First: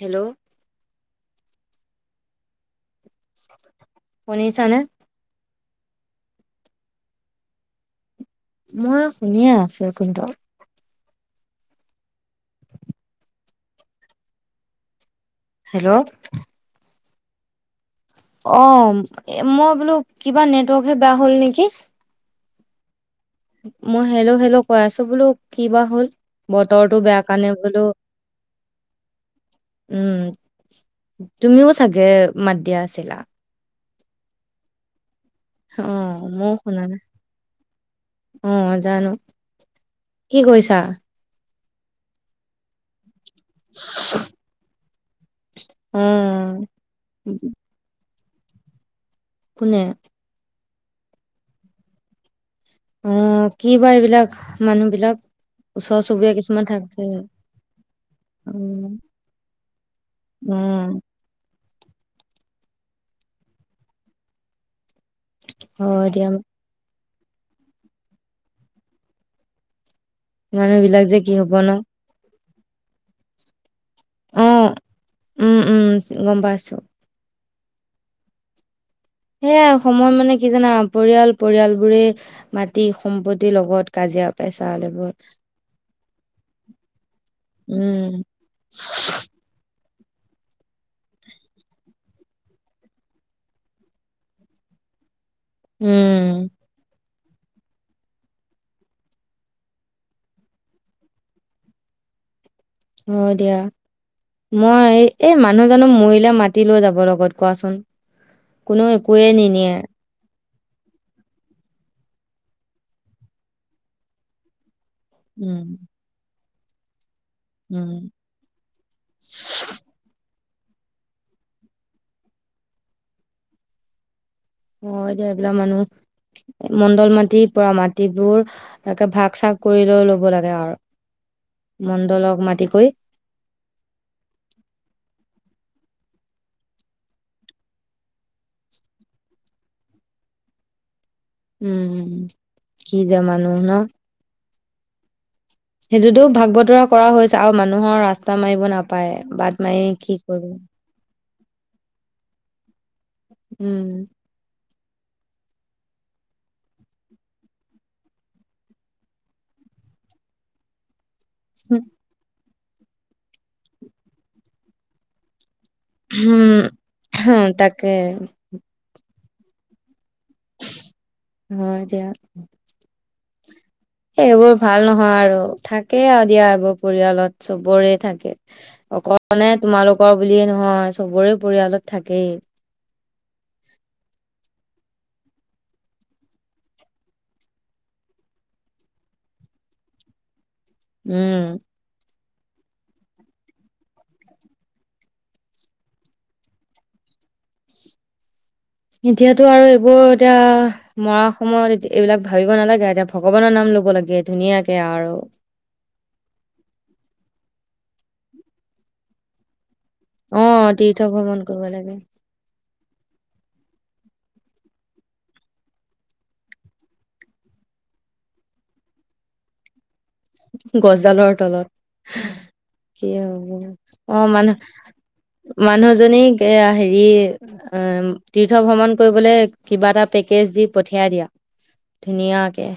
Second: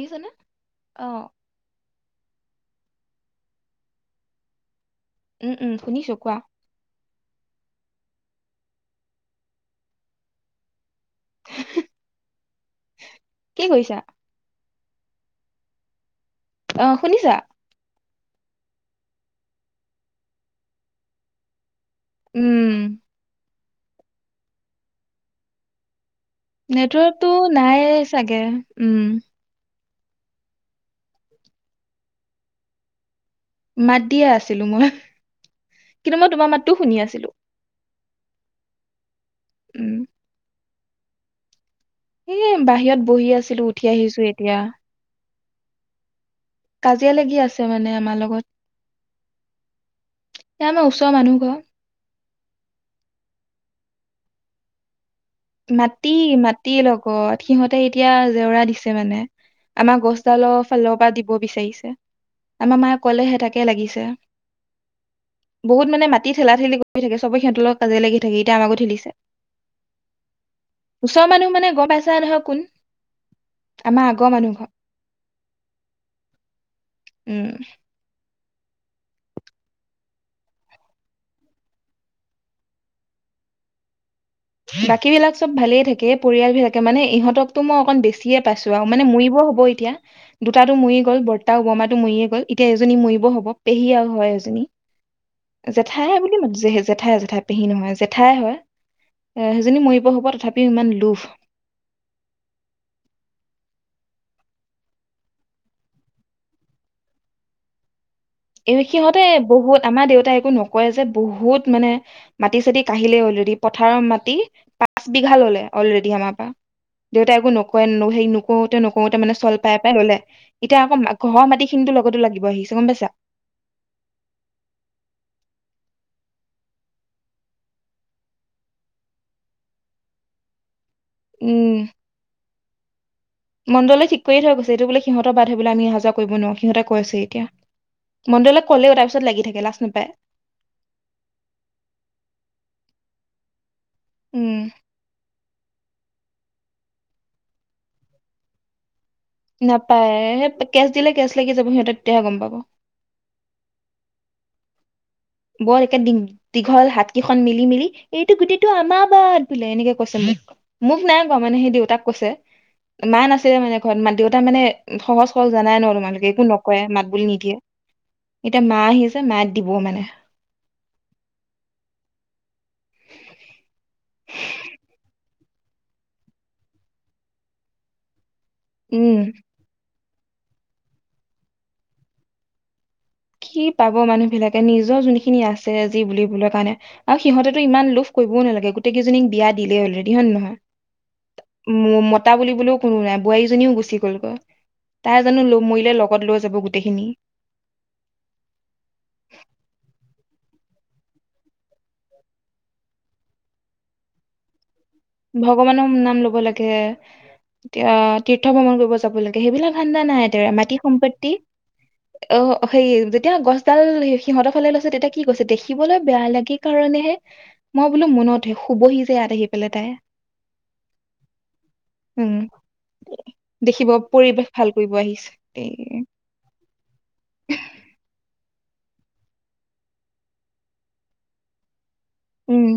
Hello অ শুনিছা নে উম উম শুনিছো কোৱা মই শুনিয়ে আছো কিন্তু ়কি কৰিছা হেল্ল' অ শুনিছা অ মই বোলো কিবা নেটৱৰ্কে বেয়া হ'ল নেকি উম মই হেলল' হেল্ল' কৈ আছো বোলো কি বা হ'ল বতৰটো বেয়া নেটৱৰ্কতটো কাৰণে বোলো নাইে চাগে উম উম তুমিও চাগে মাত দিয়া আছিলা মাত দিয়ে আছিলো মই অ কিন্তু মই তোমাৰ ময়ো মাতটো শুনা নাই শুনি আছিলো অ জানো উম, কি কৈচে? টা এ বাহিৰত বহি আছো ছিলো উঠি আহিছো এতিয়া উম কাজিয়া লাগি আছে মানে আমালগত ক'ত কোনে? এ আমাৰ ওচৰৰ মানুহ ঘৰ অ কি বা এইবিলাক মানুহ বিলাক ওচৰ মাটি চুবুৰীয়া কিছুমান মাটি থাকে। লগত সিহঁতে এতিয়া জেওৰা দিছে উম মানে আমাৰ গছ ডালৰ ফালৰ উম পৰা দিব বিচাৰিছে আমাৰ মায়ে কলে হে তাকে লাগিছে বহুত হয় মানে দিয়া মাটি ঠেলা ঠেলি গ থাকে চবে সিহঁতৰ লগত কাজিয়া লাগি থাকে এতিয়া আমাকো ঠেলিছে মানুহ বিলাক যে ওচৰ কি হব মানুহ ন? মানে গম পাইছা নহয় কোন আমাৰ আগৰ অ মানুহ ঘৰ উম উম গম পাইছো উম সেয়াই সময় মানে কি জানা পৰিয়াল পৰিয়াল বোৰে মাটি সম্পত্তিৰ লগত কাজিয়া পেচাল বাকী এইবোৰ। বিলাক চব ভালেই থাকে পৰিয়ালবিলাকে মানে ইহঁতকতো মই অকন উম, বেছিয়ে পাইছো আৰু মানে মৰিবও হ'ব এতিয়া দুটাতো মৰি গ'ল বৰ্তা ওবমাটো মৰিয়ে গ'ল এতিয়া এজনী মৰিব হব পেহী হয় এজনী জেঠাই বুলি উম, মাতে‌ জেঠাই জেঠু জেঠাই পেহী নহয় জেঠাই হয় এ সেইজনী মৰিব হ'ব তথাপিও ইমান লোভ হয় দিয়া মই এই মানুহজানো মৰিলে মাতি লৈ যাব লগত কোৱাচোন এই কোনেও সিহঁতে একোৱে নিনিয়ে। বহুত আমাৰ দেউতাই একো নক ক ই যে বহুত মানে মাটি চাটি কিহিলে আলৰেডি পথাৰৰ মাটি পাঁচ বিঘা উম, ললে অলৰেডি আমাৰ পৰা দেউতাই একো নকয় উম। সেৰি নকোতে নকোতে মানে চল পাই পাই ললে এতিয়া আকৌ ঘৰৰ মাটি খিনি লগতো লাগিব আহিছে গম পাইছা অ এতিয়া এইবিলাক মানুহ মণ্ডল মাতি পুৰা মাটিবোৰ একে ভাগ চাগ কৰি লৈ ল'ব লাগে আৰু উম মণ্ডলক মাতি কৰি। মণ্ডলৈ ঠিক কৰিয়ে থৈ গৈছে এইটো বোলে সিহঁতৰ বাট সেইফালে আমি অহা যোৱা কৰিব নোৱাৰো সিহঁতে কৈ আছে এতিয়া মণ্ডলে ক'লেও তাৰ পিছত লাগি থাকে লাজ নাপায় উম কি যে মানুহ ন উম সেইটোতো ভাগ বতৰা কৰা হৈছে আৰু মানুহৰ ৰাস্তা মাৰিব নাপ নাপায় কেচ দিলে কেচ লাগি যাব সিহঁত তেতিহে গম পাব উম বৰ একে দীঘল হাত কেইখন মেলি মেলি এইটো গুটিটো আমাৰ বাদ বোলে এনেকে কৈছে মোক মোক নাই মানে সেই দেউতাক কৈছে মা নাছিলে মানে ঘৰত দেউতা মানে সহজ সৰল জানাই ন তোমালোকে একো নকৰে মাত বুলি নিদিয়ে তাকে এতিয়া মা আহি মাত দিবও মানে অ হয় দিয়া সেইবোৰ ভাল নহয় আৰু থাকেই আৰু দিয়া এইবোৰ পৰিয়ালত চবৰে থাকে উম অকলে তোমালোক কৰ বুলিয়ে নহয় চবৰে পৰিয়ালত থাকেই কি পাব মানুহ বিলাকে নিজৰ যোনখিনি খিনি আছে যি বুল বৰ কাৰণে আৰু সিহঁতে ইমান লোভ কৰিবও নালাগে গোটেই কেইজনীক বিয়া দিলে অলৰেডি হয় নে নহয় উম ম- মতা বুলিবুললেও কোনো নাই বোৱাৰীজনীও গুচি গলগৈ তাই এ জানো লোভ মৰিলে লগত লৈ যাব গোটেইখিনি এতিয়াতো আৰু এইবোৰ এতিয়া মৰা সময়ত এইবিলাক ভাবিব নালাগে এতিয়া ভগৱানৰ নাম ল'ব লাগে ধুনীয়াকে আৰু ভগৱানৰ নাম লব লাগে এতিয়া তীৰ্থ ভ্ৰমণ কৰিব যাব লাগে সেইবিলাক ঠাণ্ডা অ নাই মাটি তীৰ্থ সম্পত্তি ভ্ৰমণ কৰিব লাগে অ সেই যেতিয়া গছডাল সিহঁতৰ ফালে লৈছে তেতিয়া কি কৈছে দেখিবলৈ বেয়া লাগে কাৰণেহে মই বোলো মনতহে শুবহি যে ইয়াত আহি পেলাই তাই গজালৰ তলত উম কি হব দেখিব অ পৰিৱেশ ভাল কৰিব আহিছে তে, মানুহ মানুহজনী হেৰি যি অম তীৰ্থ ভ্ৰমণ কৰিবলৈ কিবা এটা পেকেজ দি পঠিয়াই দিয়া ধুনিয় কে উম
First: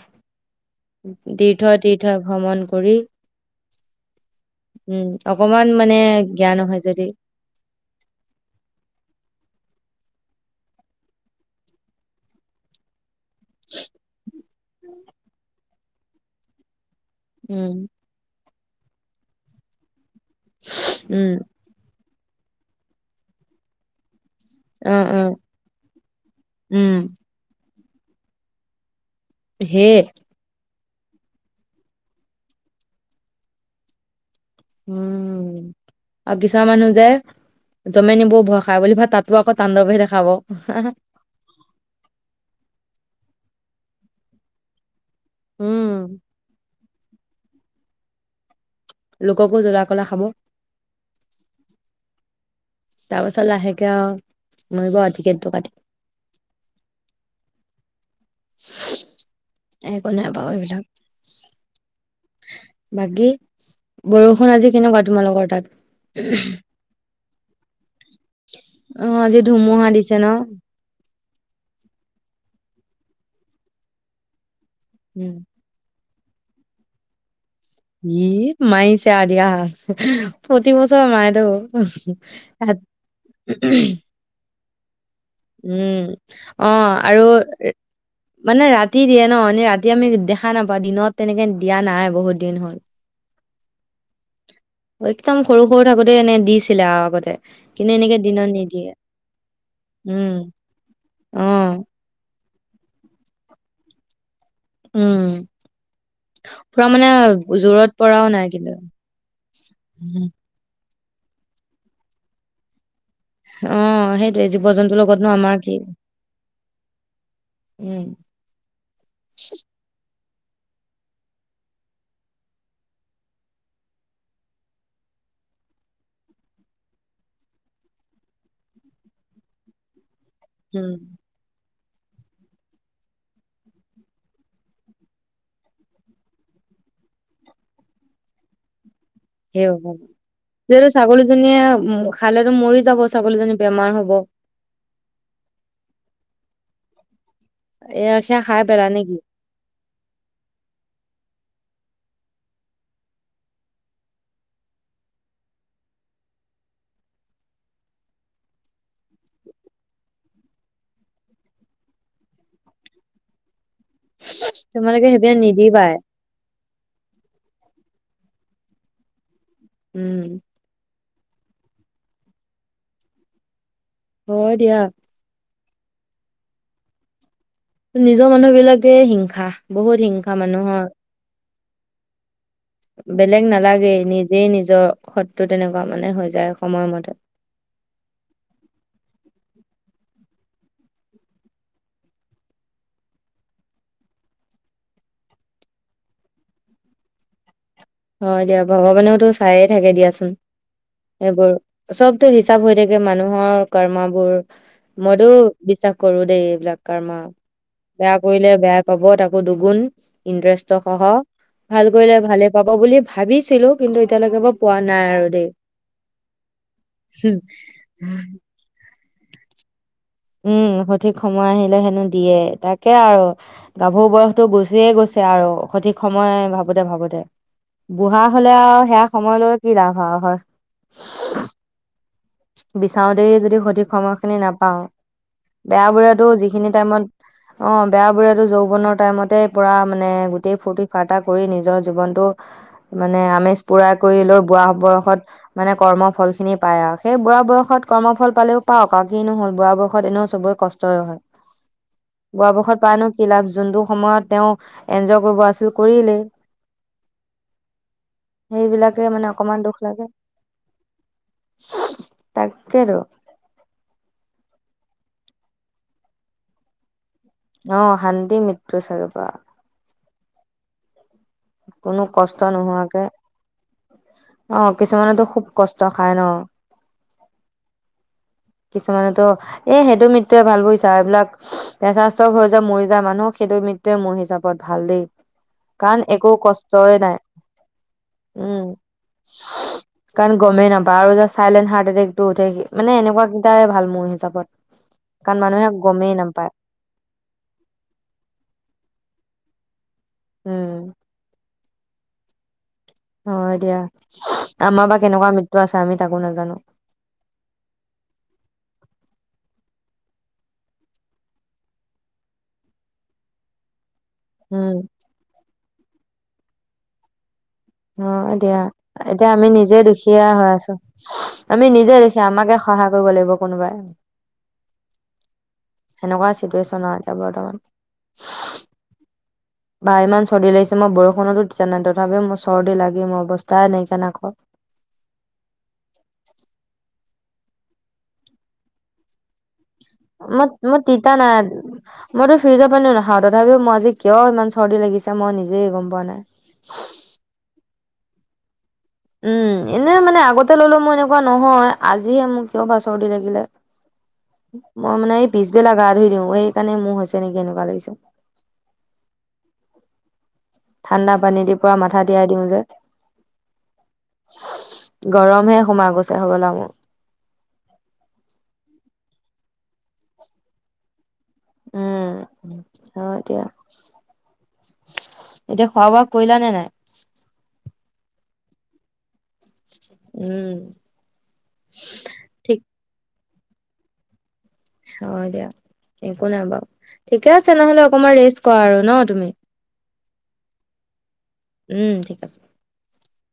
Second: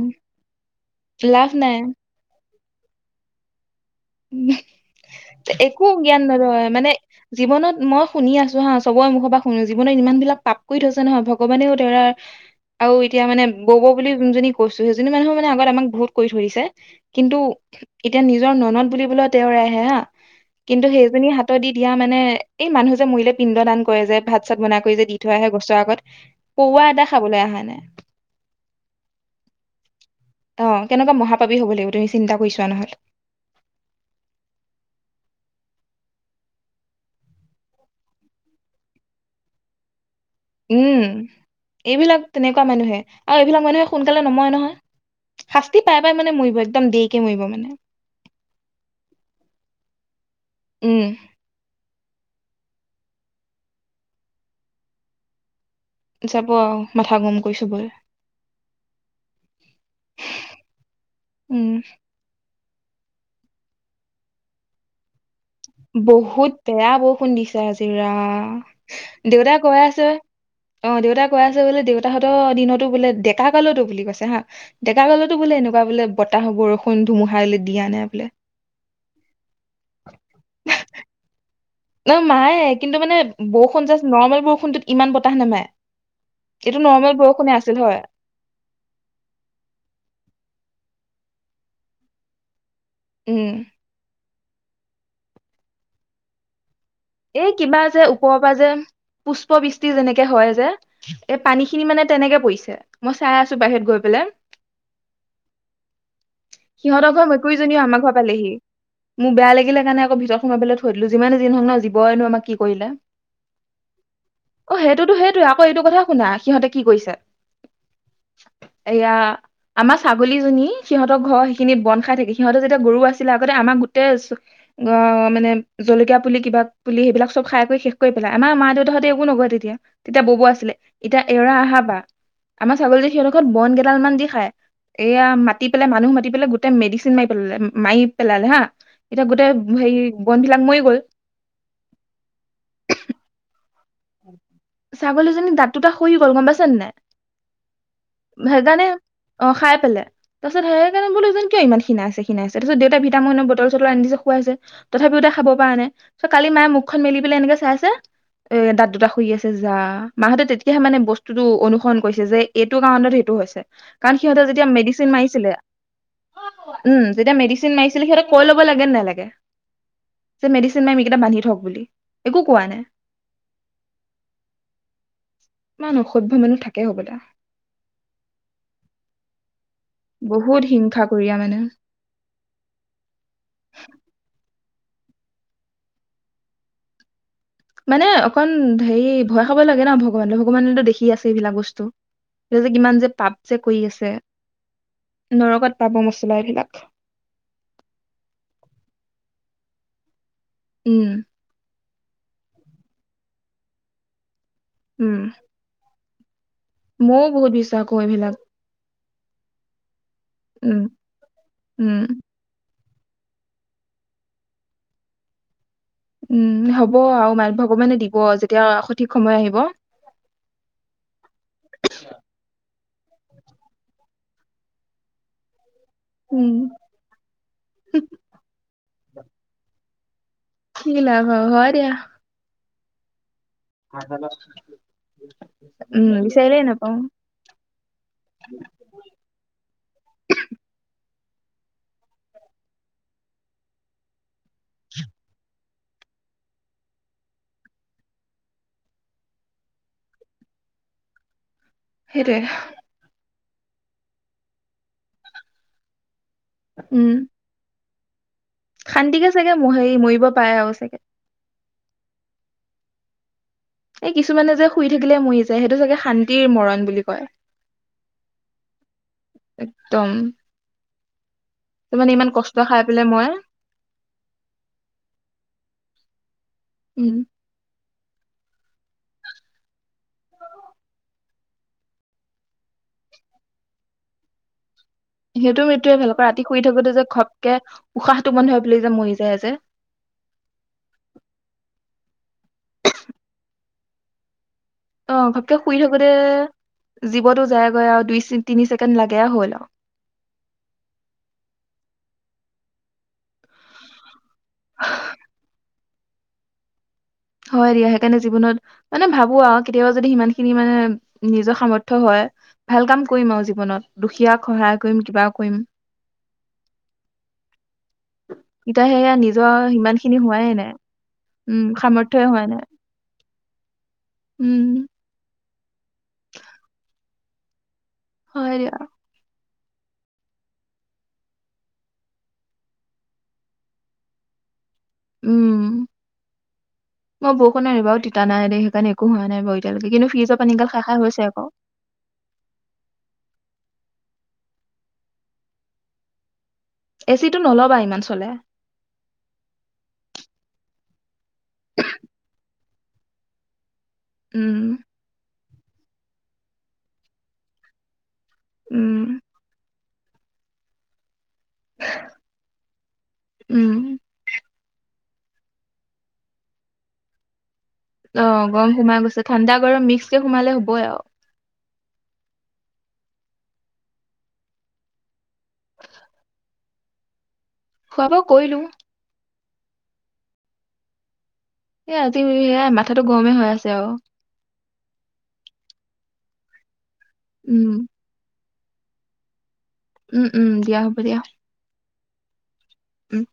লাভ দিথ‌য় দিথয় ভ্ৰমণ কৰি উ উম, অকমান একো মানে জ্ঞান নলয় হয় মানে যদি জীৱনত মই শুনি আছো হা চবৰে মুখ পৰা শুনো জীৱনৰত ইমান বিলাক পাপকৈ থৈছে নহয় ভগৱানেও ধৰা আৰু তেতিয়া মানে বৌ বৌ বুলি যোনজনীক কৈছো সেইজনী মানুহে মানে আগত আমাক বহুত কৰি থৈ দিছে কিন্তু উম, এতিয়া নিজ তেওঁ ননদ বুলি বোলে তেওঁ আহে হা কিন্তু সেইজনী উম, হাতত দি দিয়া মানে এই মানুহ যে মৰিলে পিণ্ড দান কৰে যে ভাত পাছত বনাই কৰি যে অ', দি থৈ অ', আহে গছৰ আগত, পৰুৱা উম, এটা খাবলৈ আহা নাই হে অ কেনেকুৱা মহাপাপী হ'ব লাগিব তুমি চিন্তা কৰিছোৱা নহলে উম আৰু কিছুমান মানুহ যে জমে‌ নিবৌ ভয় খাই বুলি ভাবে তাতো আকৌ তাণ্ডৱহে দেখাব উম এইবিলাক তেনেকুৱা মানুহে আৰু এইবিলাক মানুহে সোনকালে নময় নহয় শাস্তি উম, পাই পাই মানে মৰিব একদম দি কে মৰিব মানে লোককো জলা কলা খাব উম তাৰ পাছত লাহেকে আৰু মৰিব টিকেটটো কাটি যাব আৰু মাথা গৰম কৰি চবই একো নাই বাৰু এইবিলাক উম বাকী বৰষুণ আজি কেনেকুৱা তোমালোকৰ তাত বহুত বেয়া বহুত বৰুষুণ দিছে আজি ৰা অ আজি দেউতাই কৈ ধুমুহা আছে দিছে ন অ দেউতাক কৈ আছে বোলে দেউতাহতৰ দিনতো বোলে ডেকা কালতো বুলি কৈছে হা ডেকা কালতো উম বোলে এনেকুৱা বোলে বতাহ বৰষুণ ধুমহা ই মাইছে আ দিয়া প্ৰতি বছৰ মাই দে নহ মায়ে কিন্তু মানে বৰষুণ জাক নৰ্মেল বৰষুণটো উম অ নৰ্মেল আৰু বৰষুণে আছিল হয় মানে ৰাতি দিয়ে ন এনেই ৰাতি আমি দেখা নাপাওঁ দিনত তেনেকে দিয়া নাই বহুত দিন হ'ল উম একদম সৰু সৰু থাকোতে এনে দিছে এই কিবা যে ওপৰৰ পৰা যে নিদিয়ে পুষ্পবৃষ্টি যেনেকে উম হয় যে এই অ পানী খিনি মানে তেনেকে পৰিছে মই চাই আছো বাহিৰত গৈ পেলাই উম পুৰা মানে সিহঁতৰ ঘৰ মেকুৰীজনী জোৰত আমাৰ ঘৰ পৰাও নাই পালেহি কিন্তু মোক বেয়া লাগিলে কাৰণে আকৌ ভিতৰত সোমাব প ভলো যিমানে যি নহওঁক নি বয়নো আমাক কি কৰিলে অ সেইটোয়ে জীৱ অঁ জন্তুৰ সেইটোতো লগত নো সেইটো আমাৰ আকৌ কি এইটো কথা শুনা সিহঁতে কি কৰিছে উম এয়া আমাৰ ছাগলীজনী সিহঁতৰ ঘৰ সেইখিনি বন খাই থাকে সিহঁতৰ যেতিয়া গৰু আছিলে আগতে আমাক গোটেই মানে জলকীয়া পুলি কিবা পুলি সেইবিলাক চব খাই কৰি শেষ কৰি পেলাই আমাৰা দেউতাহঁতে একো নকয় তেতিয়া তেতিয়া বব আছিলে উম এতিয়া এৰা অহা আমাৰ ছাগলী যে সিহঁৰঘৰত বন গেইডাল মান দি খাই এয়া মাতি পেলাই মানুহ মাতি পেলাই গোটেই মেডিচিন মাৰি পেলালে মাৰি পেলালে হা এতিয়া গোটেই সেই হেৰি বনবিলাক মৰি গল উম খালেতো মৰি যাব ছাগলীজনি ছাগলীজনী দাঁত দুটা শৰি গ'ল গম চেন্নাই এয়া সেয়া খাই পেলা সেইকাৰণে নেকি অঁ খাই পেলাই তাৰ পিছত সেই কাৰণে বোলো যে কিয় ইমান ক্ষিণাইছে আছে ক্ষিণাই আছে এইটো যে আছে দেউতাই ভিটামিননৰ বটল চটল আনিছে খুৱাইছে তথাপিওতে খাব প পৰা নাই চ কালি মায়ে মুখখন মেলি পেলাই এনেকে চাইছে দাত দুটা শুই আছে যা মাহঁতে তেতিয়াহে মানে বস্তুতটো অনুসৰণ কৰিছে যে এইটো কাৰণত সেইটো হৈছে কাৰণ সিহঁতৰ যেতিয়া তোমালোকে মেডিচিন সেইবিলাক মাৰছিলে, নিদিবাই উম যেতিয়া মেডিচিন মাৰিছিলে সিহঁতৰ কৈ ল'ব লাগে নে লাগে উম যে মেডিচিন নাই কেইটা বান্ধি থওক বুলি একো কোৱা নাই হয় দিয়া ইমান অসভ্য মানুহ থাকেই হ'ব লা নিজৰ মানুহ বিলাকে হিংসা বহুত হিংসা বহুত মানুহৰ হিংসা কৰিয়া মানে বেলেগ নালাগে নিজেই নিজ নিজৰ শত্ৰু তেনেকুৱা মানে হৈ যায় সময়মতে মানে অকন হেৰি ভয় খব লাগে ন ভগৱানলৈ ভগৱানেতো দেখি আছে এইবিলাক বস্তু এই যে কিমান যে পাপ যে কৰি আছে নৰকত পাব মছলা এইবিলাক হয় দিয়া ভগৱানেওতো চায়ে থাকে দিয়াচোন উম সেইবোৰ সবটো হিচাপ হৈ থাকে মানুহৰ কৰ্ম বোৰ উম মোৰো বিশ্বাস গুৰুদেৱ এইবিলাক কাৰ মাল ময়ও বহুত বিশ্বাস কৰো বেয়া এইবিলাক কৰিলে বেয়া পাব তাকৌ দুগুণ ইন্দ্ৰস্থ উম সহ ভাল উম কৰিলে ভালে হব বুলি ভাবিছিলো কিন্তু এতিয়ালৈকে মই পোৱা নাই আৰু দেই উম হ'ব হুম। আৰু মানে ভগৱানে দিব যেতিয়া সঠ ঠিক সময় আহিব উম সঠিক সময় আহিলে হেনো দিয়ে তাকে আৰু গাভৰু বয়সটো গুচিয়ে গৈছে আৰু সঠিক সময় উম ভাবোতে ভাবোতে বুঢ়া হলে আৰু সেয়া সময় লই কি লাভ হয় হয় কি লাভ হয় হয় দিয়া বিচাওতে যদি সঠিক সময়খিনি নাপাও বেয়া উম বোৰেটো বিচাৰিলেই যিখিনি নাপাও টাইমত অ বেয়া বোৰেটো যৌৱনৰ টাইমতে পুৰা মানে গোটেই ফূৰ্তি ফাৰ্তা কৰি নিজৰ জীৱনটো মানে আমেজ পুৰা কৰি লৈ বুঢ়া বয়সত মানে কৰ্ম ফল খিনি পায় আৰ সেই বুঢ়া বয়সত কৰ্মফল পালেও পাওক আৰু কি নু হল বুঢ়া বয়সত এনেও চবৰে কষ্টই হয় সেইটোৱে বুঢ়া বয়সত পাই নু কি লাভ যোনটো সময়ত তেওঁ এনজয় কৰিব আছিল কৰিলে উম সেইবিলাকে মানে শান্তিকে চাগে অকমান ম হেৰি মৰিব পাৰে আৰু চাগে তাকে তৌ এই কিছুমানে যে শুই থাকিলে মৰি যায় সেইটো চাগে শান্তিৰ মৰণ বুলি কয় অ শান্তিৰ মৃত্যু চাগে বা একদম তাৰ কোনো মানে ইমান কষ্ট খাই নোহোৱাকে পেলাই মই অ কিছুমানেতো খুব কষ্ট খাই ন উও কিছুমানেতো এই সেইটো মৃত্যুয়ে ভাল বুজিচা এইবিলাক প্ৰেচাৰষ্টক হৈ যে মৰি যায় মানুহ সেইটো মৃত্যুয়ে মোৰ হিচাপত ভাল দেই সেইটো মৃত্যুয়ে কাৰণ ভাল আকৌ একো ৰাতি শুই থাকোতে কষ্টই যে নাই ঘপকে উশাহটো বন্ধ হৈ উম পেলাই যে মৰি যায় যে সি কাৰণ গমেই নাপায় আৰু যে চাইলেণ্ট হাৰ্ট এটেক টু উঠেহি মানে এনেকুৱা তাই ভাল মোৰ হিচাপত অ কাৰণ ভাবকে মানুহে শুই থাকোতে গমেই নাপায় জীৱতো যায়গৈ আৰু দুই তিনি ছেকেণ্ড লাগে হ'ল আৰু উম। হয় দিয়া। আমাৰ বা কেনেকুৱা মৃত্যু আছে। আমি তাকো নাজানো। হয় দিয়া সেইকাৰণে জীৱনত মানে ভাবো আৰু কেতিয়াবা যদি সিমান খিনি মানে নিজৰ সামৰ্থ হয় ভাল কাম কৰিম আৰু জীৱনত। দুখীয়াক উম সহায় কৰিম কিবা কৰিম। অ দিয়া সেয়া এতিয়া আমি নিজৰ নিজে সিমান খিনি দুখীয়া হোৱাই হৈ নাই আছো আমি উম নিজে দুখীয়া। সামৰ্থ্যই এতিয়া হোৱা আমাকে নাই সহায় কৰিব। লাগিব কোনোবাই। উম। সেনেকুৱা চিটুৱেচন আৰু এতিয়া বৰ্তমান। হয় দিয়া। বা ইমান চৰ্দি লাগিছে মই বৰষুণতো তিতা নাই তথাপিও মোৰ চৰ্দি লাগে মোৰ অৱস্থাই নাইকিয়া নাকৰ উম, মই বৰষুণৰ এইবাৰো তিতা নাই দেই সেইকাৰণে একো হোৱা নাই এতিয়ালৈকে কিন্তু ফ্ৰিজৰ মই পানীগাল মই খাই খাই তিতা হৈছে নাই আকৌ। মইতো ফ্ৰিজৰ পানীও নাখাওঁ তথাপিও মই আজি কিয় ইমান চৰ্দি লাগিছে মই নিজেই গম পোৱা নাই। এচিটো নলবা ইমান চলে। উম এনেই মানে আগতে ললো মই এনেকে এনেকুৱা নহয় আজিয়েই মোক কিয় বা চৰ্দি লাগিলে। উম, মই মানে এই পিছবেলা গা ধুই দিও এইকাৰণে মোৰ হৈছে নেকি এনেকুৱা লাগিছে। উম। ঠাণ্ডা। পানী দি পুৰা মাথা তিয়াই দিওঁ যে। উম। গৰমহে সোমাই গৈছে হব লা মোৰ অ গৰম সোমাই গৈছে ঠাণ্ডা গৰম মিক্সকে সোমালে হ'বই আৰু। উম অ এতিয়া এতিয়া খোৱা বোৱা কৰিলা নে নাই। খোৱা বোৱা কৰিলো। উম। এ আজি ঠিক সেয়াই মাথাতো গৰমে হয় আছে আছে অ। হয় দিয়া একো নাই বাৰু। ঠিকে আছে উম, নহ'লে অকমান ৰেষ্ট কোৱা আৰু ন তুমি উম উম দিয়া হ'ব দিয়া। উম ঠিক আছে। উম